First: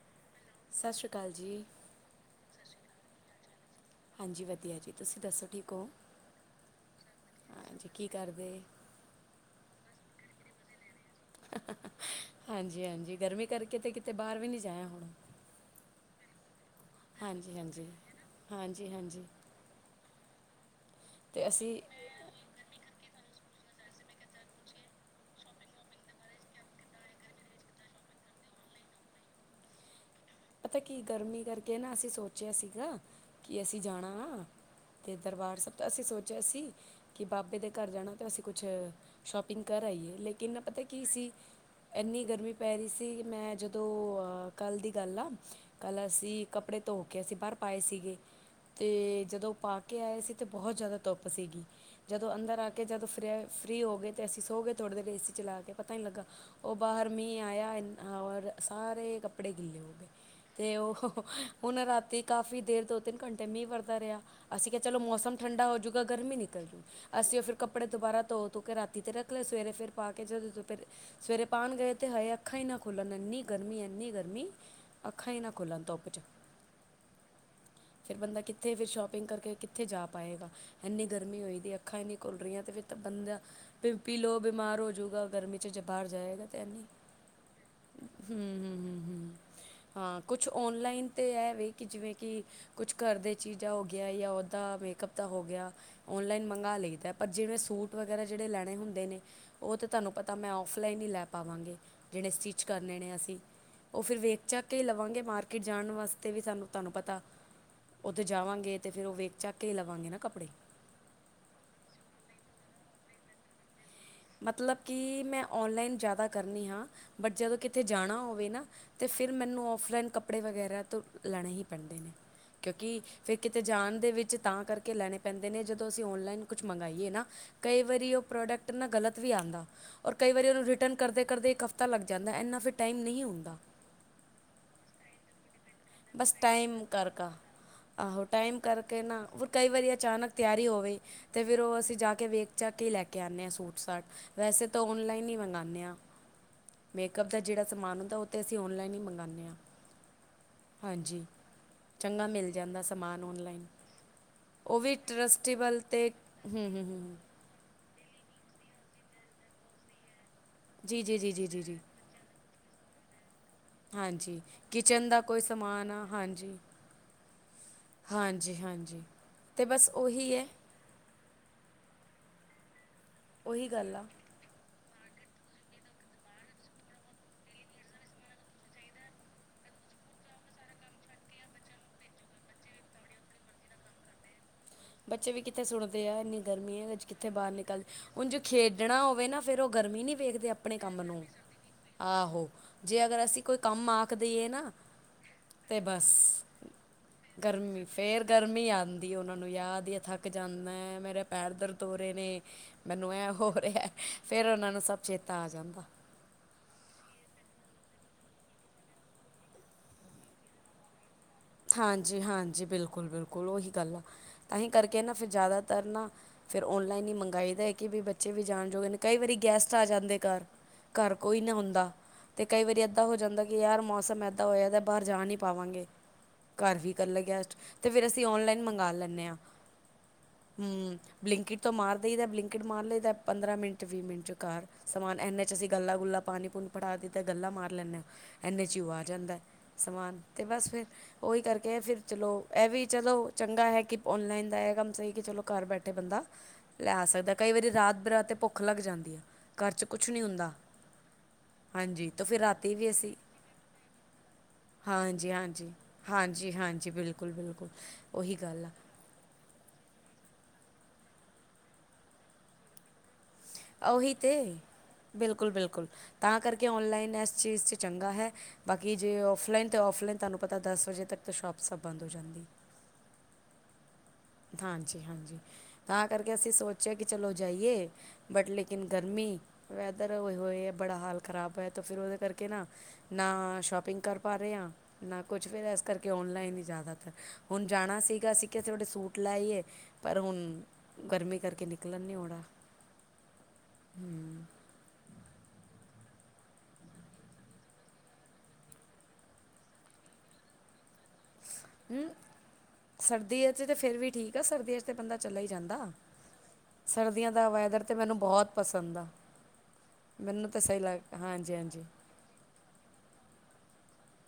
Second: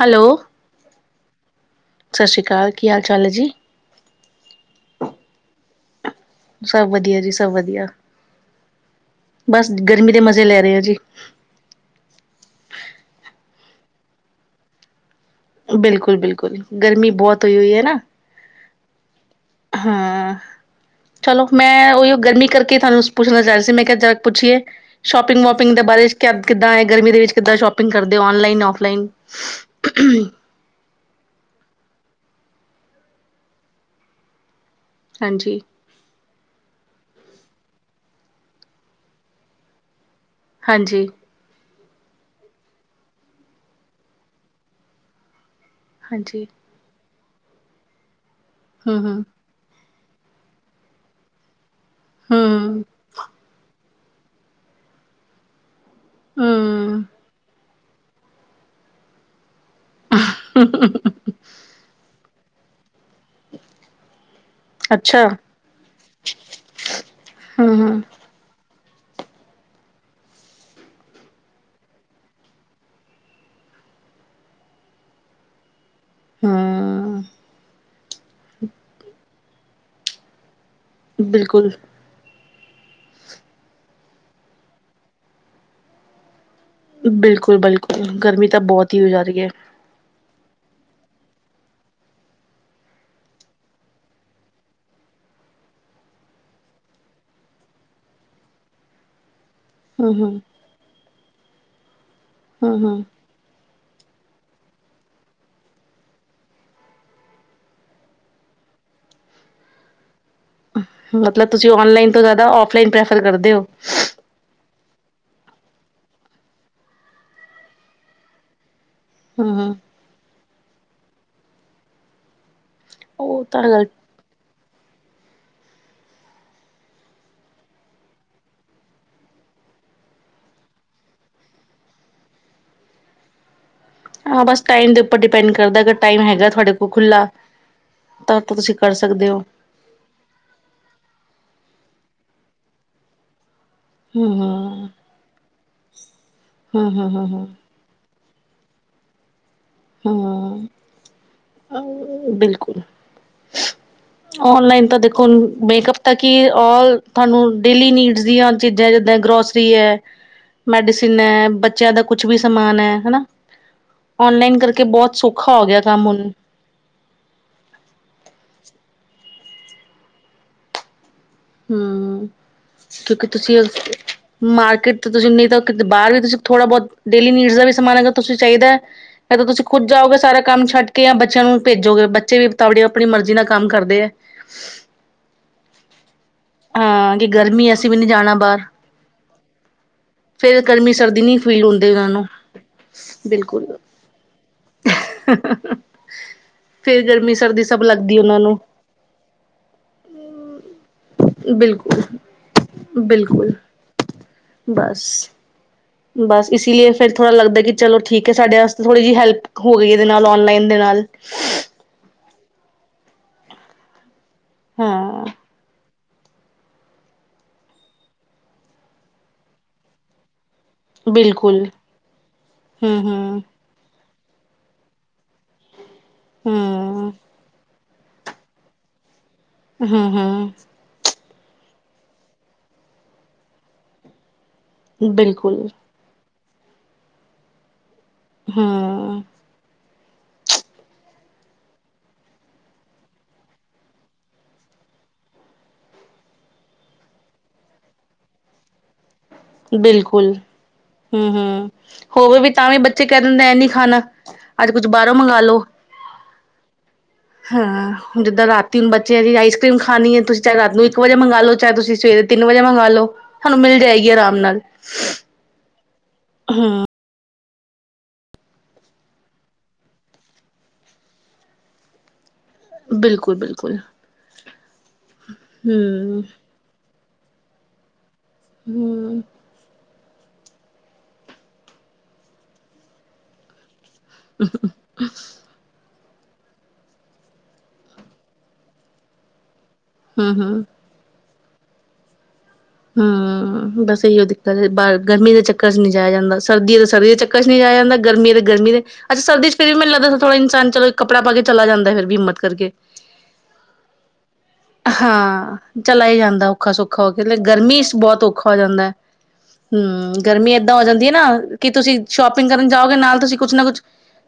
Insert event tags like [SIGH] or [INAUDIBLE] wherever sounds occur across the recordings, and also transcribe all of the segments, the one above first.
Hello. ਸਾਸਰੀ ਕਾਲ ਜੀ। ਸਤਿ ਸ਼੍ਰੀ ਅਕਾਲ ਕੀ ਹਾਲ-ਚਾਲ ਏ ਜੀ? ਹਾਂਜੀ ਵਧੀਆ ਜੀ ਤੁਸੀਂ ਦੱਸੋ ਠੀਕ ਹੋ? ਸਭ ਵਧੀਆ ਜੀ ਸਭ ਵਧੀਆ। ਹਾਂਜੀ ਕੀ ਕਰਦੇ ਬਸ ਗਰਮੀ ਦੇ ਮਜ਼ੇ ਲੈ ਰਹੇ ਆ ਜੀ। ਹਾਂਜੀ-ਹਾਂਜੀ, ਗਰਮੀ ਕਰਕੇ ਤੇ ਕਿਤੇ ਬਾਹਰ ਵੀ ਨੀ ਜਾਇਆ ਬਿਲਕੁਲ-ਬਿਲਕੁਲ, ਗਰਮੀ ਬਹੁਤ ਹੋਈ ਹੋਈ ਏ ਨਾ। ਜੀ ਹਾਂਜੀ। ਹਾਂ, ਚਲੋ ਤੇ ਅਸੀਂ ਮੈਂ ਓਹੀਓ ਗਰਮੀ ਕਰਕੇ ਤੁਹਾਨੂੰ ਪੁੱਛਣਾ ਚਾ ਰੀ ਸੀ, ਮੈਂ ਕਿਆ ਜ ਪੁੱਛੀਏ ਸ਼ੋਪਿੰਗ ਵੋਪਿੰਗ ਦੇ ਬਾਰੇ ਚ ਕੈ ਕਿੱਦਾਂ ਏ ਗਰਮੀ ਦੇ ਵਿੱਚ ਕਿੱਦਾਂ ਸ਼ੋਪਿੰਗ ਕਰਦੇ? Online offline. ਪਤਾ ਕੀ ਗਰਮੀ ਕਰਕੇ ਨਾ ਅਸੀਂ ਸੋਚਿਆ ਸੀਗਾ, ਕਿ ਅਸੀਂ ਜਾਣਾ ਏ। ਤੇ ਦਰਬਾਰ ਹਾਂਜੀ ਸਭ ਤਾਂ ਅਸੀਂ ਸੋਚ ਚੇਆ ਸੀਂ ਕਿ ਬਾਬੇ ਦੇ ਘਰ ਜਾਣਾ ਤਾ ਅਸੀਂ ਕੁਛ ਸ਼ੋਪਿੰਗ ਕਰ ਆਈਏ ਲੇ ਕਿੰਨਾ ਨਾ ਪਤਾ ਕੀ ਹਾਂਜੀ ਸੀ। ਐਨੀ ਗਰਮੀ ਪੈ ਰੀ ਸੀ ਕਿ ਮੈਂ ਜਦੋਂ ਅ ਕੱਲ੍ਹ ਦੀ ਗੱਲ ਆ। ਕੱਲ੍ਹ ਅਸੀਂ ਹਾਂਜੀ ਕੱਪੜੇ ਧੋ ਕੇ ਅਸੀਂ ਬਾਰ ਪਾਏ ਸੀਗੇ ਹਮ ਹਮ ਤੇ ਜਦੋਂ ਪਾ ਕੇ ਆਏ ਸੀ ਤੇ ਬਹੁਤ ਜੈਦਾ ਧੁੱਪ ਸੀਗੀ ਜਦੋਂ ਅੰਦਰ ਆ ਹਮ ਕੇ ਜਦੋਂ ਫ੍ਰ ਫ੍ਰੀ ਹੋ ਗੇ ਤੇ ਅਸੀਂ ਸੋ ਗਏ ਥੋੜ੍ਹੀ ਦੇਰ ਏ ਸੀ ਚਲਾ ਕੇ ਪਤਾ ਨ੍ਹੀਂ ਲੱਗਾ ਓਹ ਹਮ ਬਾਹਰ ਮੀਂਹ ਆਯਾ ਅਹੌਰ ਸਾਰੇ ਕੱਪੜੇ ਗਿੱਲੇ ਹੋ ਗੇ [INAUDIBLE] ਤੇ ਓਹ ਹੁਣ ਰਾਤੀ ਕਾਫ਼ੀ ਦੇਰ ਤੋਂ ਤਿੰਨ ਘੰਟੇ ਮੀਹ ਵਰਦਾ ਰਿਹਾ ਅਸੀਂ ਕਿਹਾ ਚਲੋ ਅੱਛਾ ਮੌਸਮ ਠੰਡਾ ਹੋਜੂਗਾ ਗਰਮੀ ਨਿਕਲ ਜੂ ਅਸੀਂ ਓਹ ਫਿਰ ਹਮ ਕੱਪੜੇ ਹਮ ਦੁਬਾ ਬਾਰਾ ਧੋ-ਧੂ ਕੇ ਰਾਤ ਤੀ ਤੇ ਰੱਖ ਲੇ ਸਵੇਰੇ ਫਿਰ ਪਾ ਕੇ ਜਦੋਂ ਦੁਪੇਰ ਸਵੇਰੇ ਪਾਣ ਗਏ ਤੇ ਹਏ ਅੱਖਾਂ ਹੀ ਨਾ ਖੁੱਲਣ ਏੰਨੀ ਗਰਮੀ ਐਨ ਇੰਨੀ ਗਰਮੀ ਅੱਖਾਂ ਹੀ ਨਾ ਖੁੱਲਣ ਧੁਪ 'ਚ ਹਮ ਫਿਰ ਬੰਦਾ ਕਿੱਥੇ ਫਿਰ ਸ਼ੋਪਿੰਗ ਕਰਕੇ ਕਿੱਥੇ ਜਾ ਪਾਏਗਾ ਇੰਨੀ ਗਰਮੀ ਹੋਈ ਬਿਲਕੁਲ ਦੀ ਅੱਖਾਂ ਇੰਨੀ ਖੁਲ ਰੀਆਂ। ਤੇ ਫਿਰ ਤਾਂ ਬੰਦਾ ਪੀ ਲੋ ਬਿਮਾਰ ਹੋ ਜੂਗਾ ਗਰਮੀ 'ਚ ਜੇ ਬਾਰ ਜਾਏਗਾ। ਤਾਂ ਇੰਨੀ ਬਿਲਕੁਲ -ਬਿਲਕੁਲ ਗਰਮੀ ਤਾਂ ਬੋਤ ਹੀ ਹੋ ਜਾ ਰੀ ਏ। ਹਾਂਕੁਛ ਔਨਲਾਈਨ ਤੇ ਐਵੇਂ ਕਿ ਜਿਵੇਂ ਕਿ ਕੁਛ ਘਰ ਦੇ ਚੀਜ਼ਾਂ ਹੋ ਗਿਆ ਯਾ ਓਦਾ ਮੇਕ ਕਪ ਤਾ ਹੋ ਗਿਆ ਔਨਲਾਈਨ ਮੰਗਾ ਲਈ ਦੈ ਪਰ ਜਿਵੇਂ ਸੂਟ ਵਗੈਰਾ ਜੇੜੇ ਲੈਣੇ ਹੁੰਦੇ ਨੇ ਓਹ ਤਾਂ ਤਾਨੂੰ ਹੂੰ ਹੂੰ ਪਤਾ ਮੈਂ ਔਫਲਾਈਨ ਹੀ ਲੈ ਪਾਵਾਂਗੀ ਜਿਨੇ ਸਟਿੱਚ ਹੂੰ ਕਰਨੇ ਹੂੰ ਨੇ ਅਸੀਂ ਓਹ ਫਿਰ ਵੇਖ ਚੱਕ ਕੇ ਹੀ ਲਵਾਂਗੇ ਮਾਰਕੀਟ ਜਾਣ ਵਾਸਤੇ ਵੀ ਸਾਨੂੰ ਤਾਨੂੰ ਪਤਾ ਓਥੇ ਜਾਵਾਂਗੇ ਤੇ ਫੇਰ ਓਹ ਵੇਖ ਚੱਕ ਕੇ ਹੀ ਲਵਾਂਗੇ ਨਾ ਕੱਪੜੇ ਮਤਲਬ ਤੁਸੀਂ ਔਨਲਾਈਨ ਤੋਂ ਜੈਦਾ ਔਫਲਾਈਨ ਪ੍ਰੈਫਰ ਕਰਦੇ ਔ। ਮਤਲਬ ਕਿ ਮੈਂ ਔਨਲਾਈਨ ਜੈਦਾ ਕਰਨੀ ਹਾਂ ਬਟ ਜਦੋਂ ਕਿੱਥੇ ਜਾਣਾ ਹੋਵੇ ਨਾ ਤੇ ਫਿਰ ਹੂੰ ਮੈਨੂੰ ਹੂੰ ਔਫਲਾਈਨ ਕੱਪੜੇ ਵਗੈਰਾ ਤੋਂ ਲੈਣੇ ਹੀ ਪੈਂਦੇ ਨੇ। ਕਿਉਂਕਿ ਫੇਰ ਉਹ ਕਿਤੇ ਤਾਂ ਗੱਲ ਜਾਣ ਦੇ ਵਿੱਚ ਤਾਂ ਕਰ ਕੇ ਲੈਣੇ ਪੈਂਦੇ ਨੇ ਜਦੋਂ ਅਸੀਂ ਔਨਲਾਈਨ ਕੁਛ ਮੰਗਾਈਏ ਨਾ ਕਈ ਵਾਰੀ ਓਹ ਪ੍ਰੋਡਕ ਟ ਨਾ ਗਲਤ ਵੀ ਆਂਦਾ ਔਰ ਕਈ ਵਾਰੀ ਓਨੂੰ ਰਿਟਨ ਕਰਦੇ ਕਰਦੇ ਇੱਕ ਹਫ਼ਤਾ ਲੱਗ ਜਾਂਦੈ, ਐਨਾ ਫਿਰ ਟਾਈਮ ਨਹੀਂ ਹੁੰਦਾ। ਹਾਂ ਬਸ ਟਾਈਮ ਦੇ ਉੱਪਰ ਡਿਪੈਂਡ ਕਰਦੈ ਅਗਰ ਟਾਈਮ ਬਸ ਹੈਗਾ ਤੁਹਾਡੇ ਕੋਲ ਕਰ ਖੁੱਲ੍ਹਾ ਕਾ ਆਹੋ ਟਾਈਮ ਕਰਕੇ ਨਾ ਵੀ ਕਈ ਵਾਰੀ ਅਚਾਨਕ ਤਿਆਰੀ ਹੋਵੇ ਤੇ ਫਿਰ ਓਹ ਅਸੀਂ ਜਾ ਕੇ ਵੇਖ ਚਾਕੇ ਈ ਲੈ ਕੇ ਆਣੇ ਆਂ ਸੂਟ-ਸਾਟ ਹੂੰ ਵੈਸੇ ਤਾਂ ਹੂੰ ਔਨਲਾਈਨ ਹੀ ਮੰਗਾਣੇ ਆਂ। ਹੂੰ ਹੂੰ ਮੇਕਅਪ ਦਾ ਹੂੰ ਜਿਹੜਾ ਸਮਾਨ ਹੁੰਦਾ ਉਹ ਤੇ ਅਸੀਂ ਔਨਲਾਈਨ ਹੀ ਮੰਗਵਾਉਂਦੇ ਹਾਂ। ਹੂੰ ਹੂੰ ਹਾਂਜੀ ਚੰਗਾ ਮਿਲ ਬਿਲਕੁਲ ਜਾਂਦਾ ਸਮਾਨ ਔਨਲਾਈਨ ਉਹ ਔਨਲਾਈਨ ਵੀ ਤਾਂ ਦੇਖੋ ਟਰਸਟੇਬਲ ਮੇਕਅਪ ਅਤੇ ਤਾਂ ਕੀ ਹੂੰ ਹੂੰ ਔਲ ਹੂੰ ਤੁਹਾਨੂੰ ਡੇਲੀ ਨੀਡਸ ਦੀਆਂ ਚੀਜ਼ਾਂ ਜਿਦਾਂ ਗਰੋਸਰੀ ਹੈ ਜੀ ਜੀ ਮੈਡੀਸਿਨ ਜੀ ਜੀ ਹੈ ਜੀ ਜੀ ਬੱਚਿਆਂ ਦਾ ਕੁਛ ਵੀ ਸਮਾਨ ਹੈ ਹਨਾ। ਹਾਂਜੀ ਕਿ ਔਨਲਾਈਨ ਕਰਕੇ ਕਿਚਨ ਬਹੁਤ ਦਾ ਕੋਈ ਸੌਖਾ ਹੋ ਗਿਆ ਸਮਾਨ ਆ ਕੰਮ ਹੁਣ ਹਾਂਜੀ-ਹਾਂਜੀ-ਹਾਂਜੀ। ਅਤੇ ਬਸ ਔਹੀ ਹੈ। ਹੂੰ, ਕਿਉਂਕਿ ਤੁਸੀਂ ਉਹੀ ਗੱਲ ਆ ਮਾਰਕੀਟ ਤੁਸੀਂ ਨਹੀਂ ਤਾਂ ਬਾਹਰ ਵੀ ਤੁਸੀਂ ਥੋੜਾ ਬਹੁਤ ਡੇਲੀ ਨੀਡ ਦਾ ਵੀ ਸਮਾਨ ਤੁਸੀਂ ਚਾਹੀਦਾ ਹੈ ਤੁਸੀਂ ਖੁਦ ਜਾ ਸਾਰਾ ਕੰਮ ਛੱਡ ਕੇ ਜਾਂ ਬੱਚਿਆਂ ਨੂੰ ਭੇਜੋਗੇ ਬੱਚੇ ਵੀ ਤਵੜੇ ਆਪਣੀ ਮਰਜ਼ੀ ਨਾਲ ਕੰਮ ਕਰਦੇ ਹੈ। ਬੱਚੇ ਵੀ ਕਿੱਥੇ ਸੁਣਦੇ ਇੰਨੀ ਗਰਮੀ ਹੈ ਹਾਂ ਕਿ ਕਿੱਥੇ ਬਾਹਰ ਗਰਮੀ ਨਿਕਲਦੀ ਅਸੀਂ ਵੀ ਨਹੀਂ ਹੁਣ ਜਾਣਾ ਜੋੇ ਬਾਹਰ ਖੇਡਣਾ ਹੋਵੇ ਨਾ ਫਿਰ ਉਹ ਗਰਮੀ ਨੀ ਵੇਖਦੇ ਫੇਰ ਆਪਣੇ ਗਰਮੀ ਕੰਮ ਸਰਦੀ ਨਹੀਂ ਫੀਲ ਹੁੰਦੀ ਉਹਨਾਂ ਨੂੰ ਆਹੋ ਜੇ ਅਗਰ ਅਸੀਂ ਕੋਈ ਬਿਲਕੁਲ ਕੰਮ ਆਖ ਦਈਏ ਨਾ। ਤਾਂ ਬਸ [INAUDIBLE] ਫੇਰ ਗਰਮੀ ਸਰਦੀ ਸਭ ਲੱਗਦੀ ਫਿਰ ਉਹਨਾਂ ਨੂੰ ਗਰਮੀ ਆਉਂਦੀ ਉਹਨਾਂ ਯਾਦ ਥੱਕ ਜਾਂਦਾ, ਏ ਪੈਰ ਦਰਦ ਹੋ ਬਿਲਕੁਲ ਰਹੇ ਨੇ ਮੈਨੂੰ ਇਹ ਬਿਲਕੁਲ ਹੋ ਰਿਹਾ ਫੇਰ ਉਹਨਾਂ ਨੂੰ ਸਭ ਬਸ ਚੇਤਾ ਆ ਜਾਂਦਾ। ਬਸ ਇਸ ਲਈਏ ਫਿਰ ਥੋੜ੍ਹਾ ਲੱਗਦਾ ਕਿ ਚਲੋ ਠੀਕ ਹੈ ਸਾਡੇ ਵਾਸਤੇ ਥੋੜ੍ਹੀ ਜਿਹੀ ਹੈਲਪ ਹੋ ਗਈ ਇਹਦੇ ਨਾਲ ਔਨਲਾਈਨ ਦੇ ਨਾਲ ਹਾਂਜੀ-ਹਾਂਜੀ ਬਿਲਕੁਲ-ਬਿਲਕੁਲ ਉਹੀ ਗੱਲ ਆ ਤਾਂ ਹੀ ਕਰਕੇ ਨਾ ਹਾਂ ਫਿਰ ਜ਼ਿਆਦਾਤਰ ਨਾ ਫੇਰ ਔਨਲਾਈਨ ਹੀ ਮੰਗਾਈ ਦਾ ਹੈ ਕਿ ਵੀ ਬੱਚੇ ਵੀ ਜਾਣ ਜੋੋਗੇ ਨੇ ਕਈ ਵਾਰੀ ਗੈਸਟ ਆ ਜਾਂਦੇ ਘ ਘਰ ਕੋਈ ਨਾ ਬਿਲਕੁਲ ਹੁੰਦਾ ਤੇ ਕਈ ਵਾਰੀ ਹਮ ਏਦਾਂ ਹੋ ਹਮ ਜਾਂਦਾ ਕਿ ਯਾਰ ਮੌਸਮ ਇਦ ਤਾ ਹੋਇਆ ਤਾਂ ਬਾਹਰ ਜਾ ਨੀ ਪਾਵਾਂਗੇ ਘਰ ਵੀ ਕਰ ਹੂੰ, ਲ ਗਈਸਟ ਅਤੇ ਫਿਰ ਅਸੀਂ ਔਨਲਾਈ ਮੰਗਵਾ ਲੈਂਦੇ ਹਾਂ। ਹੂੰ-ਹੂੰ, ਹੂੰ ਬਲਿੰਕਿਟ ਤੋਂ ਮਾਰਦੇਈਦਾ ਬਲਿੰਕਿਟ ਮਾਰ ਲਈਦਾ ਪੰਦਰਾਂ ਮਿੰਟ ਵੀਹ ਮਿੰਟ 'ਚ ਘਰ ਸਮਾਨ ਇਨੇ ਬਿਲਕੁਲ ਚ ਅਸੀਂ ਗੱਲਾਂ ਗੁੱਲਾ ਪਾਣੀ ਪੂਣੀ ਪੜਾ ਦਿੱਤੇ ਗੱਲਾ ਮਾਰ ਲੈਂਦੇ ਹਾਂ। ਐਨੇੱਚ ਔ ਆ ਹੂੰ, ਜਾਂਦਾ ਸਮਾਨ ਤੇ ਬਸ ਫਿਰ, ਉਹੀ ਕਰਕੇ ਫਿਰ ਚਲੋ ਇਹ ਵੀ ਚਲੋ ਚੰਗਾ ਹੈ ਕਿ ਔਨਲਾਈਨ ਦਾ ਇਹ ਕੰਮ ਸਹੀ ਕਿ ਚਲੋ ਘਰ ਬੈਠੇ ਬੰਦਾ ਲੈ ਸਕਦਾ ਕਈ ਵਾਰੀ ਰਾਤ ਬਰਾਤ ਤੇ ਭੁੱਖ ਲੱਗ ਜਾਂਦੀ ਆ ਘਰ ਚ ਕੁਛ ਨਹੀਂ ਬਿਲਕੁਲ ਹੁੰਦਾ ਹੂੰ-ਹੂੰ ਹਾਂਜੀ ਹੋਰ ਫਿਰ ਵੀ ਤਾਂ ਰਾਤੀ ਵੀ ਬੱਚੇ ਅਸੀਂ ਕਹਿ ਦਿੰਦੇ ਐ ਨੀ ਖਾਣਾ ਅੱਜ ਕੁੱਛ ਬਾਹਰੋਂ ਮੰਗਵਾਲੋ ਹਾਂਜੀ-ਹਾਂਜੀ ਬਿਲਕੁਲ, ਬਿਲਕੁਲ ਹਾਂ ਹੁਣ ਉਹੀ ਜਿੱਦਾਂ ਗੱਲ ਆ ਰਾਤੀ ਹੁਣ ਬੱਚੇ ਆ ਜੀ ਰਾਈਸ ਆਈਸ ਕ੍ਰੀਮ ਖਾਣੀ ਹੈ ਤੁਸੀਂ ਰਾਤ ਨੂੰ ਇਕ ਵਜੇ ਮੰਗਾ ਲੋ ਜਾਹੇ ਤੁਸੀਂ ਸਵੇਰੇ ਤਿੰਨ ਵਜੇ ਮੰਗਾਲੋ। ਉਹੀ ਤੇ ਬਿਲਕੁਲ-ਬਿਲਕੁਲ ਤਾਂ ਕਰਕੇ ਹਾਂ ਔਨਲਾਈਨ ਇਸ ਚੀਜ਼ 'ਚ ਚੰਗਾ ਹੈ ਬਾਕੀ ਜੇ ਔਫਲਾਈਨ ਤਾਂ ਔਫਲਾਈਨ ਤੁਹਾਨੂੰ ਪਤਾ ਦਸ ਵਜੇ ਤੱਕ ਤਾਂ ਸ਼ੋਪ ਸਭ ਬੰਦ ਹੋ ਜਾਂਦੀ। ਬਿਲਕੁਲ-ਬਿਲਕੁਲ। ਹਾਂਜੀ-ਹਾਂਜੀ ਤਾਂ ਹੂੰ, ਕਰਕੇ ਅਸੀਂ ਸੋਚਿਆ ਕਿ ਚਲੋ ਜਾਈਏ ਬਟ ਲੇਕਿਨ ਹੂੰ, ਗਰਮੀ ਵੈ, ਉੱਧਰ ਹੋਏ ਹੋਏ ਹੈ ਬੜਾ ਹਾਲ ਖਰਾਬ ਹੋਇਆ ਤਾਂ ਫਿਰ ਉਹਦੇ ਕਰਕੇ ਨਾ ਨਾ ਸ਼ੋਪਿੰਗ ਕਰ ਪਾ ਰਹੇ ਹਾਂ ਨਾ ਕੁੱਛ ਫੇਰ ਇਸ ਕਰਕੇ ਕਿ ਔਨਲਾਈਨ ਹੀ ਜ਼ਿਆਦਾਤਰ ਹੁਣ ਜਾਣਾ ਸੀਗਾ ਅਸੀਂ ਕਿਸੀ ਤੁਹਾਡੇ ਸੂਟ ਲਾਏ, ਪਰ ਹੁਣ ਹੂੰ-ਹੂੰ ਗਰਮੀ ਕਰਕੇ ਨਿਕਲਣ ਨੀ ਆਉਣਾ ਹੂੰ ਬਸ ਇਹੀ ਔ ਦਿੱਕਤ ਬਾਹਰ ਗਰਮੀ ਦੇ ਚੱਕਰ ਚੱਕਰ ਚ ਨਹੀਂ ਜਾਇਆ ਜਾਂਦਾ ਸਰਦੀਆਂ ਤੇ ਸਰਦੀ ਦੇ ਚੱਕਰ ਚ ਨਹੀਂ ਜਾਇ ਜਾਂਦਾ ਗਰਮੀ ਅਤੇ ਤੇ ਗਰਮੀ ਦੇ ਅੱਛ ਸਰਦੀ ਚ ਫਿਰ ਵੀ ਮੈਨੂੰ ਲੱਗਦਾ ਥੋੜ੍ਹਾ ਚਲੋ ਕੱਪੜਾ ਪਾ ਕੇ ਚਲਾ ਜਾਂਦਾ ਫਿਰ ਹੂੰ ਵੀ ਹਿੰਮਤ ਕਰਕੇ ਸਰਦੀਆਂ ਚ ਤੇ ਫਿਰ ਵੀ ਠੀਕ ਆ ਸਰਦੀਆਂ ਚ ਤਾਂ ਬੰਦਾ ਚਲਾ ਹੀ ਜਾਂਦਾ ਹਾਂ ਚਲਾ ਹੀ ਜਾਂਦਾ ਔਖਾ ਸੌਖਾ ਹੋ ਸਰਦੀਆਂ ਕੇ ਦਾ ਵੈਦਰ ਗਰਮੀ ਤਾਂ ਮੈਨੂੰ ਬਹੁਤ ਔਖਾ ਹੋ ਜਾਂਦਾ ਹੈ। ਪਸੰਦ ਆ ਹੂੰ ਮੈਨੂੰ ਗਰਮੀ ਤਾਂ ਏਦਾਂ ਸਹੀ ਹੋ ਜਾਂਦੀ ਹੈ ਲੱਗ ਨਾ ਹਾਂਜੀ ਕਿ ਹਾਂਜੀ ਤੁਸੀਂ ਸ਼ੋਪਿੰਗ ਕਰਨ ਜਾਓਗੇ ਨਾਲ ਤੁਸੀਂ ਕੁਛ ਨਾ ਕੁਛ,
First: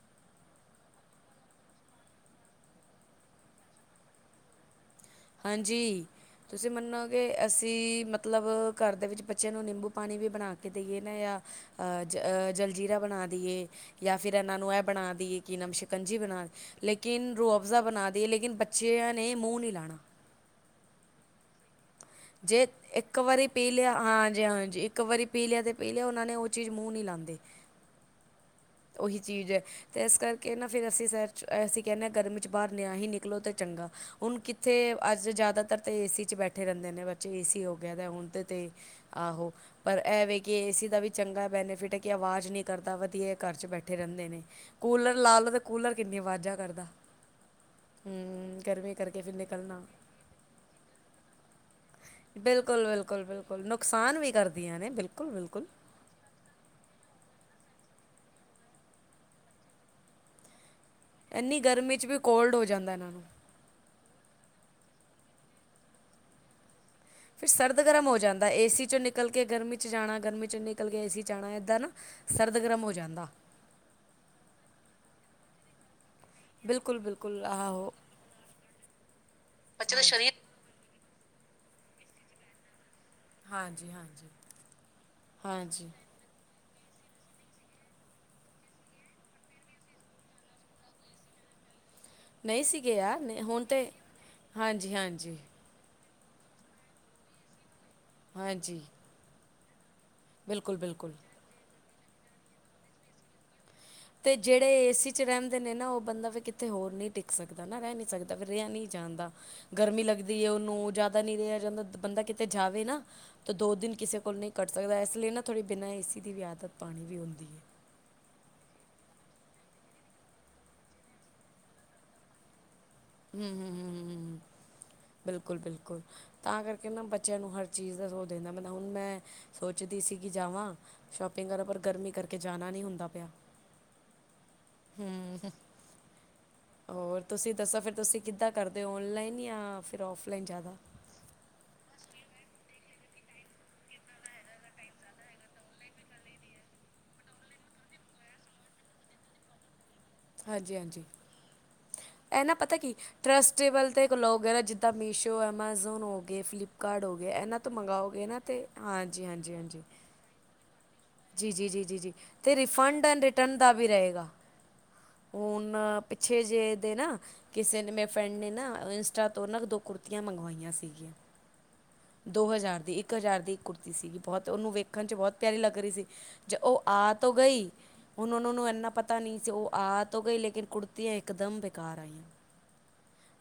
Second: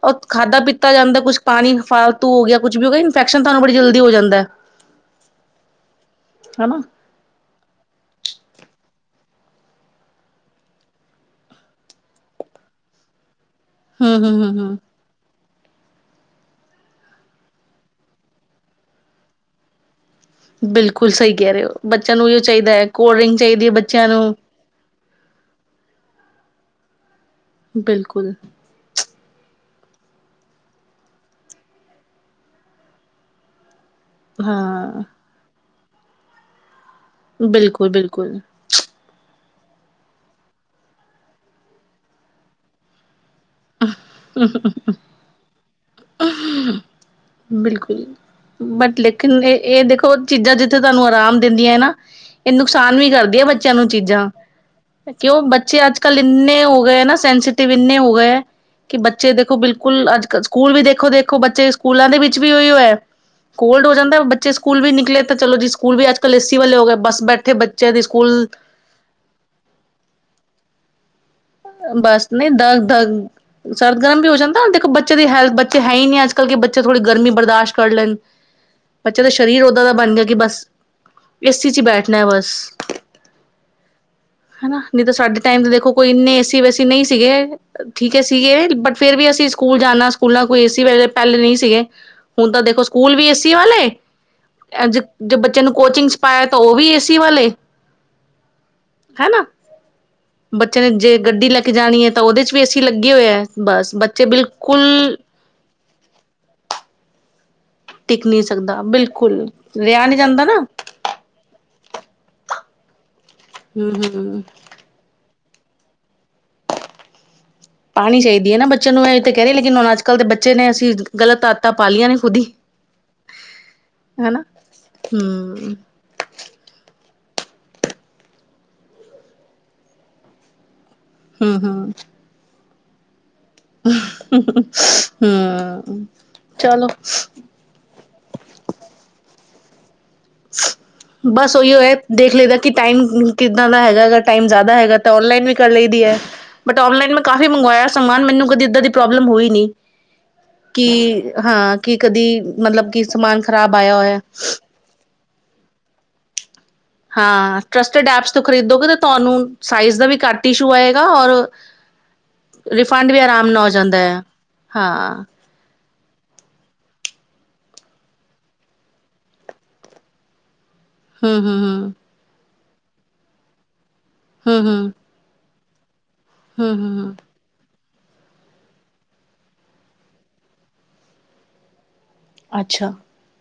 ਉਹ ਖਾਧਾ ਪੀਤਾ ਜਾਂਦਾ ਕੁਛ ਪਾਣੀ ਫਾਲਤੂ ਹੋ ਗਿਆ ਕੁਛ ਵੀ ਹੋ ਗਿਆ ਇਨਫੈਕਸ਼ਨ ਸਾਨੂੰ ਬੜੀ ਜਲਦੀ ਹੋ ਜਾਂਦਾ। ਹਾਂਜੀ ਤੁਸੀਂ ਹਨਾ ਮੰਨੋ ਕਿ ਅਸੀਂ ਮਲ ਮਤਲਬ ਘਰ ਦੇ ਵਿੱਚ ਬੱਚਿਆਂ ਨੂੰ ਨਿੰਬੂ ਪਾਣੀ ਵੀ ਬਣਾ ਕੇ ਦੇਈਏ ਨਾ ਜਾਂ ਜ ਜਲਜੀਰਾ ਬਣਾ ਦੇਈਏ ਹੂੰ ਯ ਹੂੰ ਫਿਰ ਹੂੰ ਇਹਨਾਂ ਨੂੰ ਹੂੰ ਇਹ ਬਣਾ ਦੀ ਕੀ ਨਮਸ਼ਕੰਜੀ ਬਣਾ ਲੇਕਿਨ ਰੋ ਅਫ਼ਜ਼ਾ ਬਣਾ ਦੀ ਲੇਕਿਨ ਬੱਚਿਆਂ ਨੇ ਮੂੰਹ ਨਹੀਂ ਲਾਣਾ ਬਿਲਕੁਲ ਸਹੀ ਕਹਿ ਰਹੇ ਹੋ ਬੱਚਿਆਂ ਨੂੰ ਇਹੀਓ ਜੇ ਚਾਹੀਦਾ ਹੈ ਕੋਲਡ ਇੱਕ ਡਰਿੰਕ ਵਾਰੀ ਚਾਹੀਦੀ ਪੀ ਹੈ ਲਿਆ ਬੱਚਿਆਂ ਨੂੰ ਹਾਂਜੀ- ਹਾਂਜੀ ਇੱਕ ਵਾਰੀ ਪੀ ਲਿਆ ਤੇ ਪੀ ਲਿਆ ਉਹਨਾਂ ਨੇ ਚੀਜ਼ ਮੂੰਹ ਨਹੀਂ ਲਾਉਂਦੇ ਬਿਲਕੁਲ। ਉਹੀ ਚੀਜ਼ ਹੈ ਅਤੇ ਇਸ ਕਰਕੇ ਨਾ ਫਿਰ ਅਸੀਂ ਸਰ 'ਚ ਅਸੀਂ ਕਹਿੰਦੇ ਹਾਂ ਗਰਮੀ 'ਚ ਬਾਹਰ ਨਾ ਹੀ ਨਿਕਲੋ ਤਾਂ ਚੰਗਾ ਹੁਣ ਕਿੱਥੇ ਹਾਂ ਅੱਜ ਜਿਆਦਾਤਰ ਤੇ ਏ ਸੀ ਚ ਬੈਠੇ ਰਹਿੰਦੇ ਨੇ ਬੱਚੇ ਏ ਸੀ ਹੋ ਬਿਲਕੁਲ ਗਿਆ ਤਾਂ ਹੁਣ ਬਿਲਕੁਲ ਤੇ ਤੇ ਆਹੋ ਪਰ ਇਹਵੇ ਕਿ ਇਸ ਦਾ ਵੀ ਚੰਗਾ ਬੈਨੀਫਿਟ ਹੈ ਕਿ ਆਵਾਜ਼ ਨਹੀਂ ਕਰਦਾ ਵਧੀਆ ਘਰ ਚ ਬੈਠੇ ਰਹਿੰਦੇ ਨੇ ਕੂਲਰ ਲਾ ਲੋੋ ਤੇ ਕੂਲਰ ਕਿੰਨੀ ਵਾਜ਼ਾਂ ਕਰਦਾ ਬਿਲਕੁਲ ਹੂੰ ਗਰਮੀ ਬਟ ਕਰਕੇ ਫਿਰ ਲੇਕਿਨ ਇਹ- ਨਿਕਲਣਾ ਇਹ ਦੇਖੋ ਚੀਜ਼ਾਂ ਜਿੱਥੇ ਤੁਹਾਨੂੰ ਆਰਾਮ ਦਿੰਦੀਆਂ ਨਾ ਇਹ ਬਿਲਕੁਲ ਨੁਕਸਾਨ ਵੀ ਬਿਲਕੁਲ ਕਰਦੀ ਆ ਬਿਲਕੁਲ ਬੱਚਿਆਂ ਨੂੰ ਨੁਕਸਾਨ ਚੀਜ਼ਾਂ ਵੀ ਕਰਦੀਆਂ ਨੇ ਬਿਲਕੁਲ ਕਿਉਂ ਬਿਲਕੁਲ ਬੱਚੇ ਅੱਜ ਕੱਲ ਇੰਨੇ ਹੋ ਗਏ ਨਾ ਸੈਂਸਟਿਵ ਇੰਨੇ ਹੋ ਗਏ ਹੈ ਕਿ ਬੱਚੇ ਦੇਖੋ ਬਿਲਕੁਲ ਅੱਜ ਕੱਲ ਸਕੂਲ ਵੀ ਦੇਖੋ ਦੇਖੋ- ਦੇਖੋ ਇੰਨੀ ਬੱਚੇ ਗਰਮੀ 'ਚ ਸਕੂਲਾਂ ਦੇ ਵਿੱਚ ਵੀ ਕੋਲਡ ਉਹੀ ਹੋ ਜਾਂਦਾ ਹੈ ਇਹਨਾਂ ਨੂੰ ਕੋਲਡ ਹੋ ਜਾਂਦਾ ਬੇ ਸਕੂਲ ਵੀ ਨਿਕਲੇ ਤਾਂ ਚਲੋ ਜੀ ਸਕੂਲ ਵੀ ਅੱਜ ਕਲ ਏਸੀ ਵਾਲੇ ਹੋ ਗਏ ਬਸ ਫਿਰ ਬੈਠੇ ਸਰਦ ਬੱਚੇ ਦੀ ਗਰਮ ਹੋ ਸਕੂਲ ਜਾਂਦਾ ਏਸੀ ਚੋਂ ਨਿਕਲ ਕੇ ਗਰਮੀ ਚ ਜਾਣਾ ਗਰਮੀ ਚੋਂ ਨਿਕਲ ਕੇ ਏਸੀ 'ਚ ਆਉਣਾ ਇੱਦਾਂ ਨਾ ਬਸ ਨਹੀਂ ਸਰਦ ਦ ਗਰਮ ਹੋ ਦ ਜਾਂਦਾ ਸਰਦਗਰਮ ਵੀ ਹੋ ਜਾਂਦਾ ਦੇਖੋ ਬੱਚੇ ਦੀ ਹੈਲਥ ਬੱਚੇ ਹੈ ਹੀ ਨਹੀਂ ਅੱਜ ਅੱਜ ਕਲ ਕੇ ਬੱਚੇ ਬਿਲਕੁਲ ਥੋੜ੍ਹੀ ਗਰਮੀ ਬਿਲਕੁਲ ਬਰਦਾਸ਼ਤ ਕਰ ਆਹੋ ਲੈਣ। ਬੱਚੇ ਦਾ ਸਰੀਰ ਓਦਾਂ ਦਾ ਬੱਚੇ ਬਣ ਗਿਆ। ਸ਼ਰੀਰ ਕਿ ਬਸ ਏ ਸੀ ਚ ਬੈਠ ਨਾ ਬਸ। ਹਾਂਜੀ ਹਾਂਜੀ ਹਨਾ। ਨਹੀਂ ਤਾਂ ਸਾਡੇ ਟਾਈਮ ਤੇ ਹਾਂਜੀ ਦੇਖੋ ਕੋਈ ਇੰਨੇ ਵੈਸੀ ਨਹੀਂ ਸੀਗੇ। ਠੀਕ ਹੈ ਸੀਗੇ। ਬਟ ਫੇਰ ਵੀ ਅਸੀਂ ਸਕੂਲ ਜਾਣਾ ਸਕੂਲ ਨਾਲ ਕੋਈ ਏ ਸੀ ਵ ਪਹਿਲੇ ਨਹੀਂ ਸੀਗੇ। ਹੁਣ ਤਾਂ ਨਹੀਂ ਦੇਖੋ ਸੀਗੇ ਸਕੂਲ ਯਾਰ ਵੀ ਏ ਸੀ ਹੁਣ ਵਾਲੇ ਤੇ ਹਾਂਜੀ ਅ। ਹਾਂਜੀ ਬੱਚਿਆਂ ਨੂੰ ਕੋਚਿੰਗ ਹੈ। ਤਾਂ ਉਹ ਵੀ ਏਸੀ ਵਾਲੇ ਹਾਂਜੀ। ਹਨਾ ਬਿਲਕੁਲ-ਬਿਲਕੁਲ ਦੀ ਲੱਗ ਜਾਣੀ ਹੈ। ਤਾਂ ਉਹਦੇ ਚ ਵੀ ਏ ਸੀ ਲੱਗੇ ਹੋਏ ਹੈ। ਬਸ ਬੱਚੇ ਤੇ ਜਿਹੜੇ ਏ ਸੀ ਬਿਲਕੁਲ ਚ ਰਹਿੰਦੇ ਨੇ ਨਾ ਉਹ ਬੰਦਾ ਵੀ ਕਿਥੇ ਹੋਰ ਨਹੀ ਟ ਨਾ ਰਹਿ ਨੀ ਟਿਕ ਸਕਦਾ ਫਿਰ ਰਹਿ ਨਹੀਂ ਜਾਂਦਾ। ਬਿਲਕੁਲ ਗਰਮੀ ਰਿਹਾ ਨਹੀਂ ਲੱਗਦੀ ਜਾਂਦਾ ਹੈ ਨਾ ਉਹਨੂੰ ਜ਼ਿਆਦਾ ਨਹੀਂ ਰਿਹਾ ਜਾਂਦਾ। ਬੰਦਾ ਕਿਤੇ ਜਾਵੇ ਨਾ। ਤਾਂ ਦੋ ਹੂੰ ਦਿਨ ਕਿਸੇ ਕੋਲ ਹੂੰ ਨਹੀਂ ਕੱਟ ਸਕਦਾ। ਇਸ ਲਈ ਨਾ ਥੋੜ੍ਹੀ ਬਿਨਾਂ ਏ ਸੀ ਦੀ ਵੀ ਆਦਤ ਪਾਣੀ ਵੀ ਹੁੰਦੀ ਹੈ। ਪਾਉਣੀ ਚਾਹੀਦੀ ਹੈ ਨਾ ਬੱਚੇ ਨੂੰ ਇਹ ਤਾਂ ਕਹਿ ਰਹੇ ਲੇਕਿਨ ਹੁਣ ਅੱਜ ਕੱਲ੍ਹ ਦੇ ਬੱਚੇ ਨੇ ਅਸੀਂ ਗ਼ਲਤ ਆਦਤਾਂ ਪਾ ਲਈਆਂ ਨੇ ਖੁਦ ਹੀ। ਹੰਮ-ਹੰਮ -ਹੰਮ ਹਨਾ ਬਿਲਕੁਲ ਹੂੰ -ਬਿਲਕੁਲ ਤਾਂ ਕਰਕੇ ਨਾ ਬ ਬੱਚਿਆਂ ਨੂੰ ਹਰ ਚੀਜ਼ ਦਾ [UNINTELLIGIBLE] ਸ ਦਿੰਦਾ ਮ ਹੁਣ ਮੈਂ ਸੋਚਦੀ ਸੀ ਕਿ ਜਾਵਾਂ ਸ਼ੋਪਿੰਗ ਹੂੰ ਕਰਨਾ ਪਰ ਗਰਮੀ ਕਰਕੇ ਜਾਣਾ ਨਹੀਂ ਹੁੰਦਾ ਪਿਆ। ਹੂੰ ਹੰਮ। ਹੋਰ ਤੁਸੀਂ ਦੱਸੋ ਫੇਰ ਤੁਸੀਂ ਕਿੱਦਾਂ ਕਰਦੇ ਹੋ। ਓਨਲਾਈਨ ਯ ਬਸ ਉਹੀਓ ਹੈ। ਦੇਖ ਲਈਦਾ ਕਿ ਟਾਈਮ ਕਿੱਦਾਂ ਦਾ ਹੈਗਾ ਹੈਗਾ ਟਾਈਮ ਜਿਆਦਾ ਹੈਗਾ ਤਾਂ ਔਨਲਾਈਨ ਵੀ ਕਰ ਲਈਦੀ ਹੈ। ਬਟ ਨਲਾਈਨ ਮੈਂ ਕਾਫ਼ੀ ਮੰਗਵਾਇਆ ਸਮਾਨ ਮੈਨੂੰ ਕਦੇ ਏਦਾਂ ਦੀ ਪ੍ਰੋਬਲਮ ਹੋਈ ਨੀ। ਹਾਂਜੀ ਹਾਂਜੀ ਕਿ ਹਾਂ, ਕਿ ਕਦੀ ਇਹ ਨਾ ਪਤਾ ਮਤਲਬ ਕੀ ਕਿ ਸਮਾਨ ਖ਼ਰਾਬ ਆਇਆ ਹੋਇਆ। ਜੋ ਐਮਾਜ਼ੋਨ ਹੋ ਗਏ, ਫਲਿੱਪ ਹਾਂ। ਟਰੱਸਟ ਐਪ ਤੋਂ ਖਰੀਦੋਗੇ ਤੇ ਹਾਂਜੀ ਤੁਹਾਨੂੰ, ਹਾਂਜੀ ਹਾਂਜੀ ਸਾਈਜ਼ ਦਾ ਵੀ ਘੱਟ ਇਸ਼ੂ ਆਏਗਾ। ਔਰ ਜੀ- ਜੀ -ਜੀ- ਜੀ -ਜੀ ਅਤੇ ਰਿਫੰਡ ਵੀ ਐਂਡ ਆਰਾਮ ਰਿਟਰਨ ਨਾਲ ਹੋ ਦਾ ਵੀ ਜਾਂਦਾ ਹੈ ਰਹੇਗਾ। ਹਾਂ ਹੁਣ ਪਿੱਛੇ ਜਿਹੇ ਦੇ ਨਾ, ਕਿਸੇ ਨੇ ਮੇਰੇ ਫਰੈਂਡ ਨੇ ਨਾ ਇੰਸਟਾ ਤੋਂ ਨਾ ਦੋ ਕੁੜਤੀਆਂ ਮੰਗਵਾਈਆਂ ਸੀ। ਹਮ-ਹਮ-ਹਮ ਦੋ ਹਜ਼ਾਰ ਦੀ ਇੱਕ ਹਜ਼ਾਰ ਦੀ ਇੱਕ ਕੁੁਰਤੀ ਸੀਗੀ। ਬਹੁਤ ਹੂੰ ਉਹਨੂੰ ਹੂੰ ਵੇਖਣ ਚ ਬਹੁਤ ਪਿਆਰੀ ਲੱਗ ਰਹੀ ਸੀ। ਜੇ ਹੂੰ ਉਹ ਹੂੰ ਆ ਹੂੰ ਤੋਂ ਗਈ। ਹੁਣ ਉਹਨਾਂ ਨੂੰ ਇੰਨਾ ਪਤਾ ਨਹੀਂ ਸੀ। ਉਹ ਆ ਤੋ ਗਈ। ਲੇਕਿਨ ਕੁੜਤੀਆਂ ਇਕਦਮ ਬੇਕਾਰ ਆਈਆਂ। ਅੱਛਾ।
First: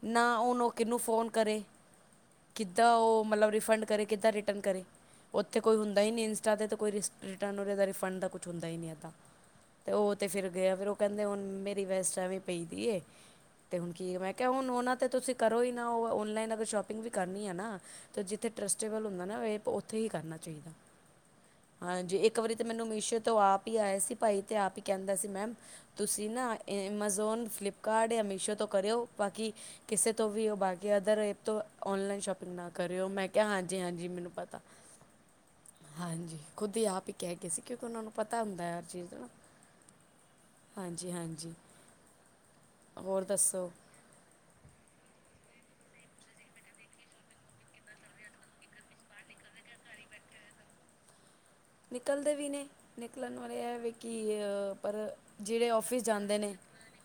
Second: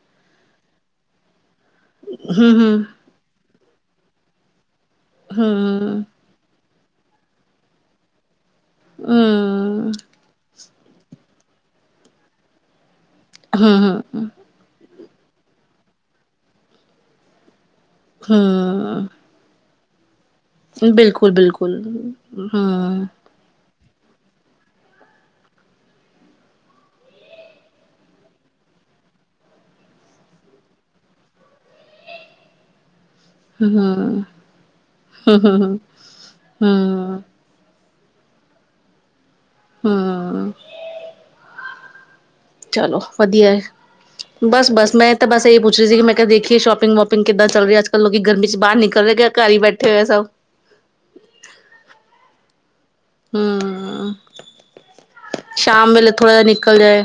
ਨਾ ਹੁਣ ਉਹ ਕਿਹਨੂੰ ਫੋਨ ਕਰੇ। ਹੂੰ ਹੂੰ ਕਿੱਦਾਂ ਉਹ ਮਤਲਬ ਰਿਫੰਡ ਕਰੇ, ਕਿੱਦਾਂ ਰਿਟਰਨ ਕਰੇ। ਹੂੰ ਉੱਥੇ ਕੋਈ ਹੁੰਦਾ ਹੀ ਨਹੀਂ ਇੰਸਟਾ ਤੇ ਕੋਈ ਰਿਟਰਨ ਦਾ ਰਿਫੰਡ ਦਾ ਕੁ ਹੁੰਦਾ ਨਹੀਂ ਉਹ ਤੇ। ਹੂੰ ਉਹ ਤੇ ਫਿਰ ਗਿਆ। ਫਿਰ ਉਹ ਕਹਿੰਦੇ ਹੁਣ ਮੇਰੀ ਵੈਸਟ ਐਵੇਂ ਪਈ ਦੀਏ। ਹੂੰ ਤੇ ਹੁਣ ਹੂੰ ਕੀ ਮੈਂ ਕਿਹਾ ਹੁਣ ਉਹਨਾਂ ਤੇ ਤੁਸੀਂ ਕਰੋ ਹੀ ਨਾ। ਉਹ ਔਨਲਾਈਨ ਅਗਰ ਸ਼ੋਪਿੰਗ ਵੀ ਕਰਨੀ ਆ ਨਾ। ਅਤੇ ਹੂੰ ਜਿੱਥੇ ਟਰੱਸਟੇਬਲ ਹੁੰਦਾ ਨਾ ਇਹ ਉੱਥੇ ਹੀ ਕਰਨਾ। ਚਾਹੀਦਾ ਬਿਲਕੁਲ-ਬਿਲਕੁਲ ਹੂੰ, ਆਏ ਸੀ ਭਾਈ ਤੇ ਆਪ ਹੀ ਕਹਿੰਦਾ ਸੀ ਮੈਮ, ਤੁਸੀਂ ਨਾ ਐਮਾਜ਼ੋਨ, ਫਲਿੱਪਕਾਰਟ ਜਾਂ ਮਿਸ਼ੋ ਤੋਂ ਕਰਿਓ ਬਾਕੀ ਕਿਸੇ ਤੋਂ ਵੀ ਉਹ ਬਾ ਅਦਰ ਐਪ ਤੋਂ ਔਨਲਾਈਨ ਸ਼ੋਪਿੰਗ ਨਾ ਕਰਿਓ। ਮੈਂ ਕਿਹਾ ਹੂੰ ਹਾਂਜੀ-ਹਾਂਜੀ ਹੂੰ ਮੈਨੂੰ ਪਤਾ। ਹਾਂਜੀ। ਹੂੰ ਖੁੱਦ ਹੀ ਆਪ ਹੀ ਕਹਿ ਗਏ ਸੀ। ਕਿਉਂਕਿ ਉਹਨਾਂ ਨੂੰ ਪਤਾ ਹੁੰਦਾ ਹੈ। ਹੋਰ ਚੀਜ਼ ਤੋਂ, ਹੂੰ ਹਾਂਜੀ-ਹਾਂਜੀ ਚਲੋ ਵਧੀਆ ਹੈ। ਬਸ- ਬਸ ਮੈਂ ਤਾਂ ਬਸ ਸਹੀ ਪੁੱਛ ਰਹੀ ਸੀ ਮੈਂ ਕਿਹਾ ਦੇਖੀਏ ਸ਼ੋਪਿੰਗ -ਵੋਪਿੰਗ ਕਿੱਦਾਂ ਚੱਲ ਹੀ ਅੱਜ-ਕੱਲ ਲੋਕੀ ਗਰਮੀ ਚ ਬਾਹਰ ਨਿਕਲ ਰਹੇ। ਘਰ ਹੀ ਬੈਠੇ ਹੋਏ ਸਭ ਨਿਕਲਦੇ ਵੀ ਨੇ ਨਿਕਲਣ ਵਾਲੇ ਇਹ ਵੀ ਹੂੰ, ਕਿ ਪਰ ਜਿਹੜੇ ਸ਼ਾਮ ਫਿਸ ਵੇਲੇ ਥੋੜਾ ਜਾਂਦੇ ਜਿਹਾ ਨੇ। ਨਿਕਲ ਜਾਏ।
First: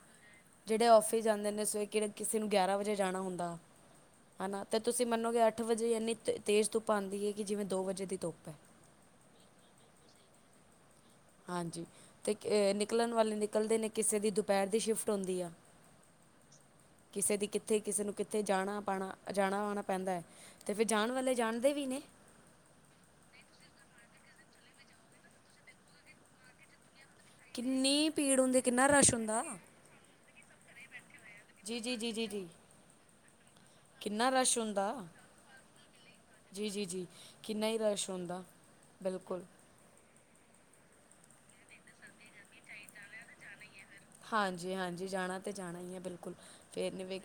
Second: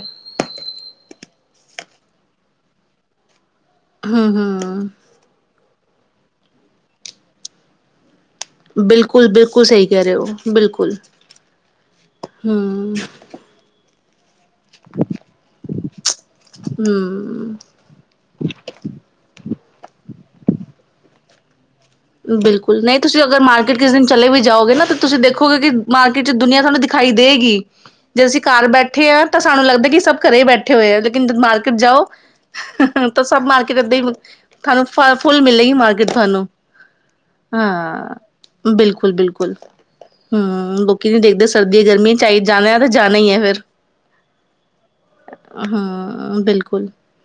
ਜਿਹੜੇ ਆਫਿਸ ਜਾਂਦੇ ਨੇ ਸ ਕਿੜ ਕਿਸੇ ਨੂੰ ਗਿਆਰਾਂ ਵਜੇ ਜਾਣਾ ਹੁੰਦਾ। ਹਨਾ। ਤੇ ਹੂੰ-ਹੂੰ, ਤੁਸੀਂ ਮੰਨੋਗੇ ਅੱਠ ਵਜੇ ਇੰਨੀ ਤੇਜ਼ ਧੁੱਪ ਆਉਦੀ ਹੈ ਕਿ ਜਿਵੇਂ ਦੋ ਵਜੇ ਦੀ ਧੁੱਪ ਹੈ। ਬਿਲਕੁਲ-ਬਿਲਕੁਲ ਸਹੀ ਕਹਿ ਰਹੇ ਹੋ। ਬਿਲਕੁਲ ਹਾਂਜੀ, ਤੇ ਅ ਨਿਕਲਣ ਵਾਲੇ ਨਿਕਲਦੇ ਨੇ ਕਿਸੇ ਦੀ ਦੁਪਹਿਰ ਦੀ ਸ਼ਿਫਟ ਹੁੰਦੀ ਆ, ਕਿਸੇ ਦੀ ਹੂੰ-ਹੂੰ। ਕਿੱਥੇ ਕਿਸੇ ਨੂੰ ਕਿੱਥੇ ਜਾਣਾ ਪਾਣਾ ਜਾਣਾ ਆਣਾ ਪੈਂਦਾ ਤੇ ਫਿਰ ਜਾਣ ਵਾਲੇ ਜਾਣਦੇ ਵੀ ਨੇ ਬਿਲਕੁਲ ਨਹੀਂ, ਤੁਸੀਂ ਅਗਰ ਮਾਰਕੀਟ ਕਿਸ ਦਿਨ ਚਲੇ ਵੀ ਜਾਓਗੇ ਨਾ ਤੇ ਤੁਸੀਂ ਦੇਖੋਗੇ ਕਿ ਮਾਰਕੀਟ ਚ ਦੁਨੀਆਂ ਤੁਹਾਨੂੰ ਦਿਖਾਈ ਦੇਗੀ ਕਿੰਨੀ ਜੇ ਭੀੜ ਅਸੀਂ ਹੁੰਦੀ ਘਰ ਕਿੰਨਾ ਬੈਠੇ ਰਸ਼ ਆ ਤਾਂ ਹੁੰਦਾ। ਸਾਨੂੰ ਲੱਗਦਾ ਕਿ ਸਭ ਘਰੇ ਬੈਠੇ ਹੋਏ ਆ। ਮਾਰਕੀਟ ਜੀ ਜੀ ਜਾਓ। ਜੀ ਜੀ ਜੀ ਤਾਂ ਸਭ ਮਾਰਕੀਟ ਦਾਂ ਹੀ ਕਿੰਨਾ ਰਸ਼ ਤੁਹਾਨੂੰ ਫ ਫੁੱਲ ਮਿਲੇਗੀ ਮਾਰਕੀਟ ਤੁਹਾਨੂੰ ਜੀ-ਜੀ-ਜੀ, ਕਿੰਨਾ ਹੀ ਰਸ਼ ਹਾਂ। ਹੁੰਦਾ ਬਿਲਕੁਲ ਬਿਲਕੁਲ-ਬਿਲਕੁਲ, ਹੂੰ, ਲੋਕੀ ਨੀ ਦੇਖਦੇ ਸਰਦੀ ਗਰਮੀ ਚ ਜਾਣਾ ਆ ਤੇ ਜਾਣਾ ਈ ਐ ਫਿਰ। ਹਾਂਜੀ-ਹਾਂਜੀ, ਜਾਣਾ ਤੇ ਜਾਣਾ ਈ ਐ ਬਿਲਕੁਲ ਫੇਰ ਨੀ ਵੀ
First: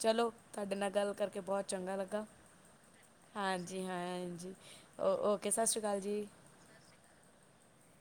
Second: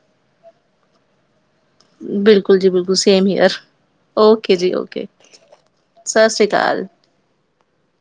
ਚਲੋ ਤੁਹਾਡੇ ਨਾਲ ਗੱਲ ਕਰਕੇ ਬਹੁਤ ਚੰਗਾ ਲੱਗਾ ਬਿਲਕੁਲ ਜੀ ਬਿਲਕੁਲ ਸੇਮ ਹੀਅਰ। ਹਾਂਜੀ ਹਾਂਜੀ, ਓਕੇ ਜੀ ਓ ਓਕੇ ਸਤਿ ਸ਼੍ਰੀ ਅਕਾਲ ਜੀ। ਹੱਲ [UNINTELLIGIBLE]